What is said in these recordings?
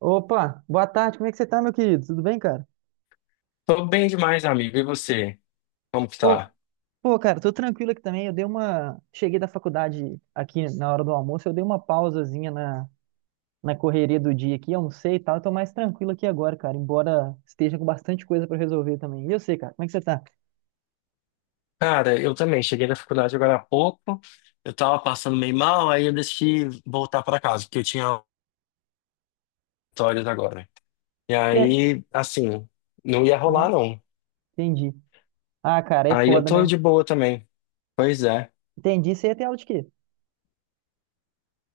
Opa, boa tarde, como é que você tá, meu querido? Tudo bem, cara? Tô bem demais, amigo. E você? Como que Pô, tá? pô, cara, tô tranquilo aqui também. Eu dei uma. Cheguei da faculdade aqui na hora do almoço, eu dei uma pausazinha na correria do dia aqui, almocei e tal. Eu tô mais tranquilo aqui agora, cara, embora esteja com bastante coisa pra resolver também. E eu sei, cara, como é que você tá? Cara, eu também. Cheguei da faculdade agora há pouco. Eu tava passando meio mal, aí eu decidi voltar pra casa, porque eu tinha auditórias agora. E Per- aí, assim, não ia rolar, Aham, não. entendi. Ah, cara, é Aí eu foda, tô né? de boa também. Pois é. Entendi. Você ia ter aula de quê?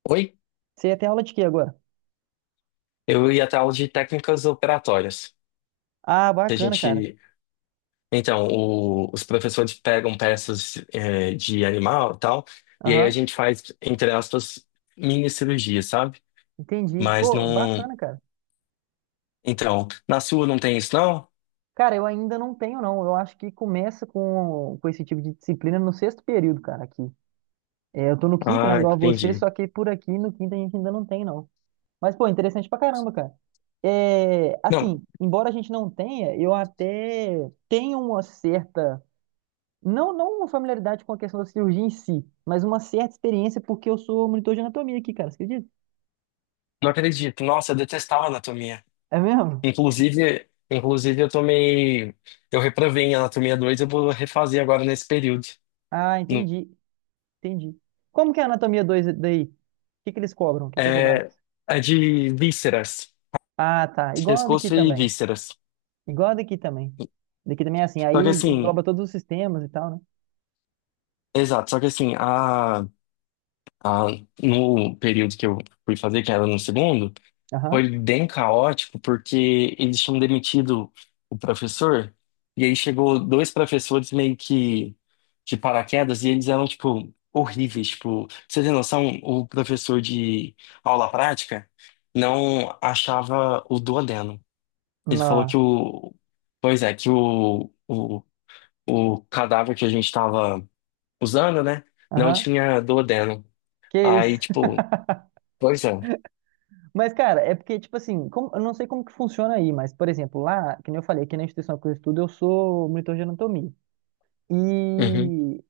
Oi? Você ia ter aula de quê agora? Eu ia até aula de técnicas operatórias. Ah, Que a bacana, cara. gente. Então, os professores pegam peças, de animal e tal, e aí a Aham, gente faz, entre aspas, mini cirurgia, sabe? entendi. Mas Pô, não. bacana, cara. Então, na sua não tem isso, não? Cara, eu ainda não tenho, não. Eu acho que começa com esse tipo de disciplina no sexto período, cara, aqui. É, eu tô no quinto, né, Ah, igual você, entendi. só que por aqui no quinto a gente ainda não tem, não. Mas, pô, interessante pra caramba, cara. É, Não, assim, embora a gente não tenha, eu até tenho uma certa, não, não uma familiaridade com a questão da cirurgia em si, mas uma certa experiência porque eu sou monitor de anatomia aqui, cara, você acredita? não acredito. Nossa, eu detestava anatomia. É mesmo? Inclusive, eu tomei, eu reprovei em anatomia 2. Eu vou refazer agora nesse período. Ah, No- entendi, entendi. Como que é a anatomia 2 daí? O que que eles cobram? O que que é cobrado? É, é de vísceras, Ah, tá. Igual a daqui pescoço e também. vísceras. Igual a daqui também. Daqui também é assim. Aí Só que engloba assim, todos os sistemas e tal, né? exato, só que assim, no período que eu fui fazer, que era no segundo, Aham. foi bem caótico porque eles tinham demitido o professor e aí chegou dois professores meio que de paraquedas e eles eram tipo horríveis, tipo, você tem noção, o professor de aula prática não achava o duodeno. Ele falou Não. que pois é, que o cadáver que a gente estava usando, né, não Aham. tinha duodeno. Que Aí, isso. tipo, pois é. Mas, cara, é porque, tipo assim, eu não sei como que funciona aí, mas, por exemplo, lá, que nem eu falei, aqui na instituição que eu estudo, eu sou monitor de anatomia. Uhum. E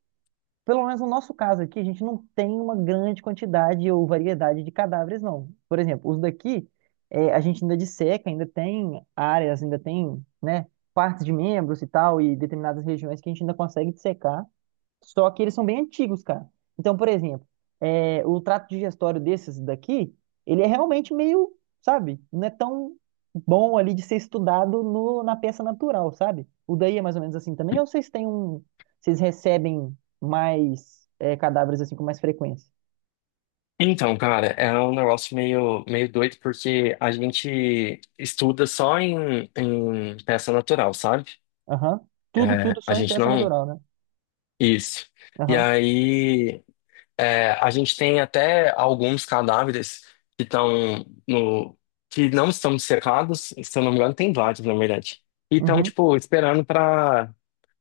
pelo menos no nosso caso aqui, a gente não tem uma grande quantidade ou variedade de cadáveres, não. Por exemplo, os daqui, a gente ainda disseca, ainda tem áreas, ainda tem, né, partes de membros e tal, e determinadas regiões que a gente ainda consegue dissecar. Só que eles são bem antigos, cara. Então, por exemplo, é, o trato digestório desses daqui, ele é realmente meio, sabe, não é tão bom ali de ser estudado no, na peça natural, sabe? O daí é mais ou menos assim também, ou vocês têm um. Vocês recebem mais é, cadáveres assim com mais frequência? Então, cara, é um negócio meio, meio doido porque a gente estuda só em peça natural, sabe? Aham. Tudo, É, tudo a só em gente peça não. natural, né? Isso. E Aham. aí, é, a gente tem até alguns cadáveres que estão no. Que não estão secados, se eu não me engano, tem vários, na verdade. E estão, Uhum. tipo, esperando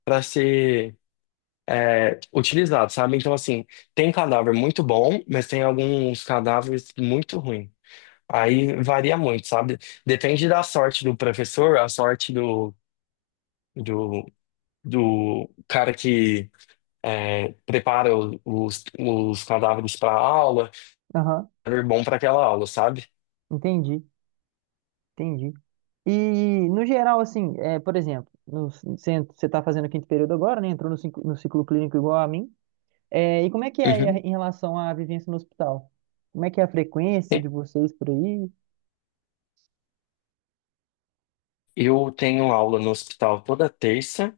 para ser é, utilizados, sabe? Então, assim, tem cadáver muito bom, mas tem alguns cadáveres muito ruins. Aí varia muito, sabe? Depende da sorte do professor, a sorte do, do cara que é, prepara os cadáveres para aula, Aham. é bom para aquela aula, sabe? Entendi. Entendi. E, no geral, assim, é, por exemplo, no, centro você está fazendo o quinto período agora, né? Entrou no ciclo clínico igual a mim. É, e como é que é aí Uhum. em relação à vivência no hospital? Como é que é a frequência de vocês por aí? Eu tenho aula no hospital toda terça,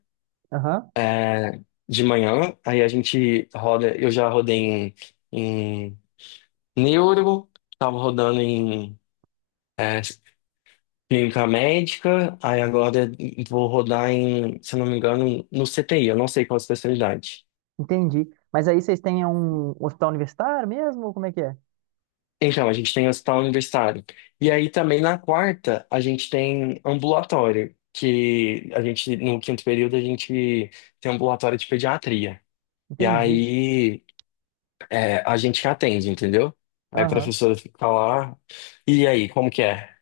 Aham, é, de manhã, aí a gente roda, eu já rodei em neuro, tava rodando em é, Clínica médica, aí agora vou rodar em, se eu não me engano, no CTI, eu não sei qual a especialidade. entendi. Mas aí vocês têm um hospital universitário mesmo? Ou como é que é? Então, a gente tem hospital universitário. E aí também na quarta, a gente tem ambulatório, que a gente, no quinto período, a gente tem ambulatório de pediatria. E Entendi. aí é, a gente que atende, entendeu? Aí a Aham. professora fica lá. E aí, como que é?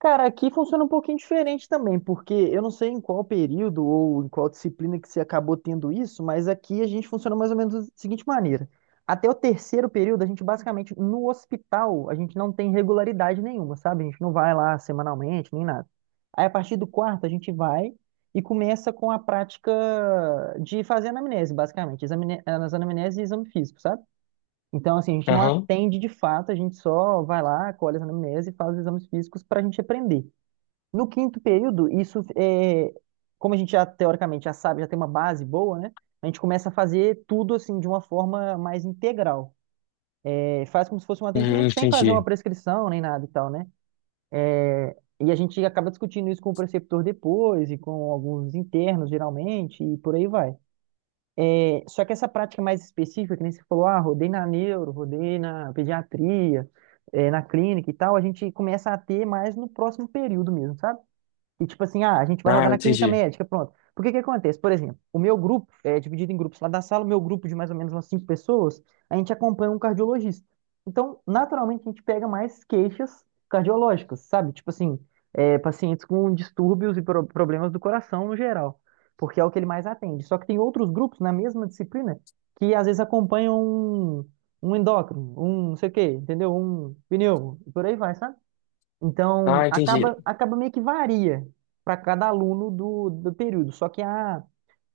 Cara, aqui funciona um pouquinho diferente também, porque eu não sei em qual período ou em qual disciplina que você acabou tendo isso, mas aqui a gente funciona mais ou menos da seguinte maneira. Até o terceiro período, a gente basicamente, no hospital, a gente não tem regularidade nenhuma, sabe? A gente não vai lá semanalmente, nem nada. Aí, a partir do quarto, a gente vai e começa com a prática de fazer anamnese, basicamente, as anamneses e exame físico, sabe? Então, assim, a gente não Aham. atende de fato, a gente só vai lá, colhe as anamnese e faz os exames físicos para a gente aprender. No quinto período, isso é, como a gente já teoricamente já sabe, já tem uma base boa, né? A gente começa a fazer tudo assim de uma forma mais integral. É, faz como se fosse um Uhum, atendimento sem fazer uma entendi. prescrição nem nada e tal, né? E a gente acaba discutindo isso com o preceptor depois e com alguns internos, geralmente, e por aí vai. É, só que essa prática mais específica, que nem você falou, ah, rodei na neuro, rodei na pediatria, é, na clínica e tal, a gente começa a ter mais no próximo período mesmo, sabe? E tipo assim, ah, a gente vai rodar Ah, na clínica entendi. médica, pronto. Por que que acontece? Por exemplo, o meu grupo é dividido em grupos lá da sala, o meu grupo de mais ou menos umas cinco pessoas, a gente acompanha um cardiologista. Então, naturalmente, a gente pega mais queixas cardiológicas, sabe? Tipo assim, é, pacientes com distúrbios e pro- problemas do coração no geral, porque é o que ele mais atende. Só que tem outros grupos na mesma disciplina que às vezes acompanham um, endócrino, um não sei o quê, entendeu? Um pneu, e por aí vai, sabe? Então, Ah, entendi. acaba meio que varia para cada aluno do período. Só que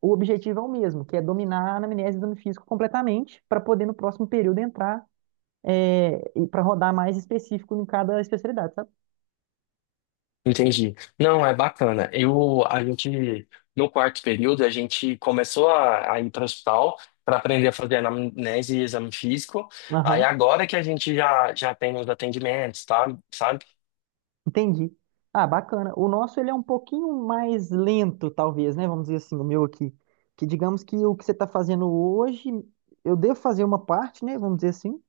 o objetivo é o mesmo, que é dominar a anamnese e exame físico completamente para poder no próximo período entrar e para rodar mais específico em cada especialidade, sabe? Entendi. Não, é bacana. Eu, a gente, no quarto período, a gente começou a ir para o hospital para aprender a fazer anamnese e exame físico. Aí Aham, agora que a gente já, já tem os atendimentos, tá? Sabe? entendi. Ah, bacana. O nosso ele é um pouquinho mais lento, talvez, né? Vamos dizer assim, o meu aqui. Que digamos que o que você está fazendo hoje, eu devo fazer uma parte, né? Vamos dizer assim.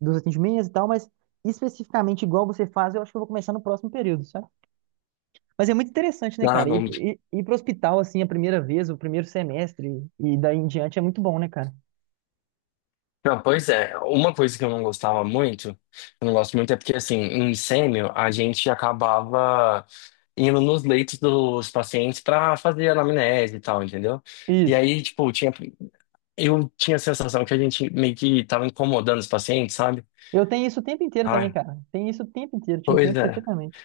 Dos atendimentos e tal, mas especificamente igual você faz, eu acho que eu vou começar no próximo período, sabe? Mas é muito interessante, né, Ah, cara? não. Ir pro hospital, assim, a primeira vez, o primeiro semestre e daí em diante é muito bom, né, cara? Não, pois é. Uma coisa que eu não gostava muito, eu não gosto muito, é porque, assim, em sêmio, a gente acabava indo nos leitos dos pacientes para fazer anamnese e tal, entendeu? E Isso. aí, tipo, tinha. Eu tinha a sensação que a gente meio que tava incomodando os pacientes, sabe? Eu tenho isso o tempo inteiro também, Ai, cara. Tenho isso o tempo inteiro, te pois entendo é. perfeitamente.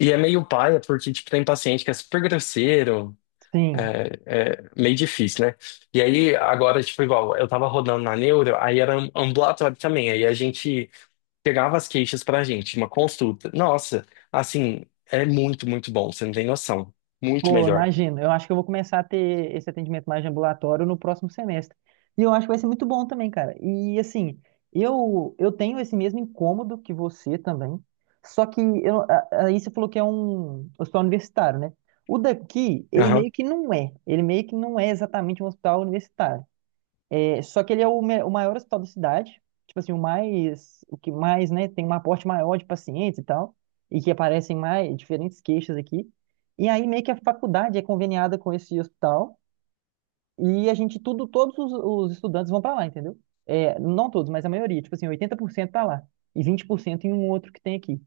E é meio paia, porque, tipo, tem paciente que é super grosseiro, Sim. é, é meio difícil, né? E aí, agora, tipo, igual, eu tava rodando na neuro, aí era um ambulatório também, aí a gente pegava as queixas pra gente, uma consulta. Nossa, assim, é muito, muito bom, você não tem noção. Muito Pô, melhor. imagino. Eu acho que eu vou começar a ter esse atendimento mais de ambulatório no próximo semestre. E eu acho que vai ser muito bom também, cara. E assim, eu tenho esse mesmo incômodo que você também. Só que eu, aí você falou que é um hospital universitário, né? O daqui, ele meio Aham. que não é. Ele meio que não é exatamente um hospital universitário. É, só que ele é o maior hospital da cidade, tipo assim, o mais, o que mais, né, tem um aporte maior de pacientes e tal, e que aparecem mais diferentes queixas aqui. E aí meio que a faculdade é conveniada com esse hospital e a gente tudo, todos os estudantes vão para lá, entendeu? É, não todos, mas a maioria, tipo assim, 80% tá lá e 20% em um outro que tem aqui.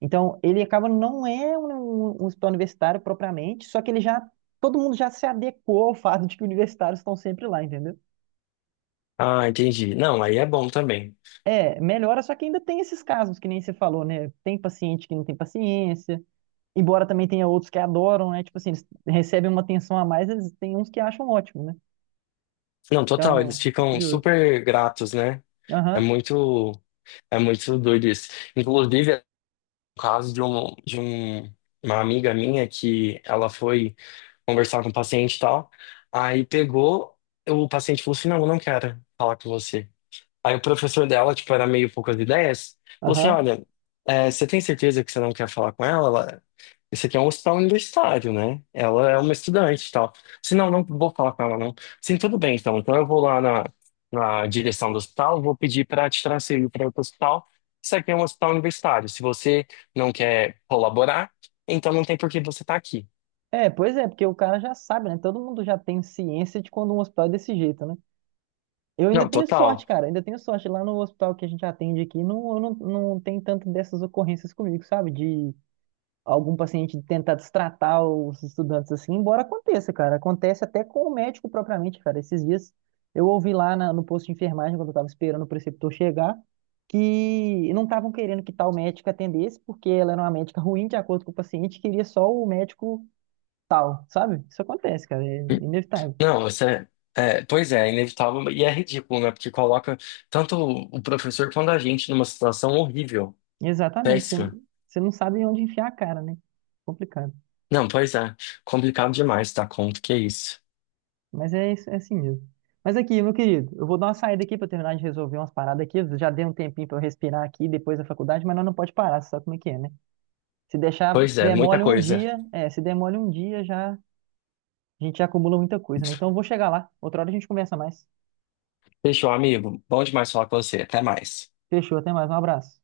Então, ele acaba não é um, um hospital universitário propriamente, só que ele já todo mundo já se adequou ao fato de que universitários estão sempre lá, entendeu? Ah, entendi. Não, aí é bom também. É, melhora, só que ainda tem esses casos que nem você falou, né? Tem paciente que não tem paciência, embora também tenha outros que adoram, né? Tipo assim, eles recebem uma atenção a mais, eles tem uns que acham ótimo, né? Não, total, eles Então, é ficam curioso. super gratos, né? É Aham, muito, é muito doido isso. Inclusive, é o caso de um, uma amiga minha que ela foi conversar com o paciente e tal, aí pegou, o paciente falou assim, não, eu não quero falar com você. Aí o professor dela, tipo, era meio poucas ideias, falou assim, aham. olha, é, você tem certeza que você não quer falar com ela? Ela- Isso aqui é um hospital universitário, né? Ela é uma estudante e tal. Se não, não vou falar com ela, não. Sim, tudo bem, então. Então eu vou lá na, na direção do hospital, vou pedir para te transferir para outro hospital. Isso aqui é um hospital universitário. Se você não quer colaborar, então não tem por que você estar aqui. É, pois é, porque o cara já sabe, né? Todo mundo já tem ciência de quando um hospital é desse jeito, né? Eu ainda Não, tenho sorte, total. cara, ainda tenho sorte. Lá no hospital que a gente atende aqui, não, não, não tem tanto dessas ocorrências comigo, sabe? De algum paciente tentar destratar os estudantes assim, embora aconteça, cara. Acontece até com o médico propriamente, cara. Esses dias eu ouvi lá no posto de enfermagem, quando eu tava esperando o preceptor chegar, que não estavam querendo que tal médico atendesse, porque ela era uma médica ruim, de acordo com o paciente, queria só o médico tal, sabe? Isso acontece, cara, é inevitável. Não, você. É, é, pois é, é inevitável e é ridículo, né? Porque coloca tanto o professor quanto a gente numa situação horrível, Exatamente, você péssima. você não sabe onde enfiar a cara, né? Complicado. Não, pois é, complicado demais dar conta, que é isso. Mas é, isso- é assim mesmo. Mas aqui, meu querido, eu vou dar uma saída aqui para terminar de resolver umas paradas aqui. Eu Já dei um tempinho para eu respirar aqui depois da faculdade, mas nós não pode parar, você sabe como é que é, né? Se deixar, Pois se é, muita demole um coisa. dia, se demole um dia já, a gente já acumula muita coisa, né? Então eu vou chegar lá. Outra hora a gente conversa mais. Fechou, amigo. Bom demais falar com você. Até mais. Fechou, até mais, um abraço.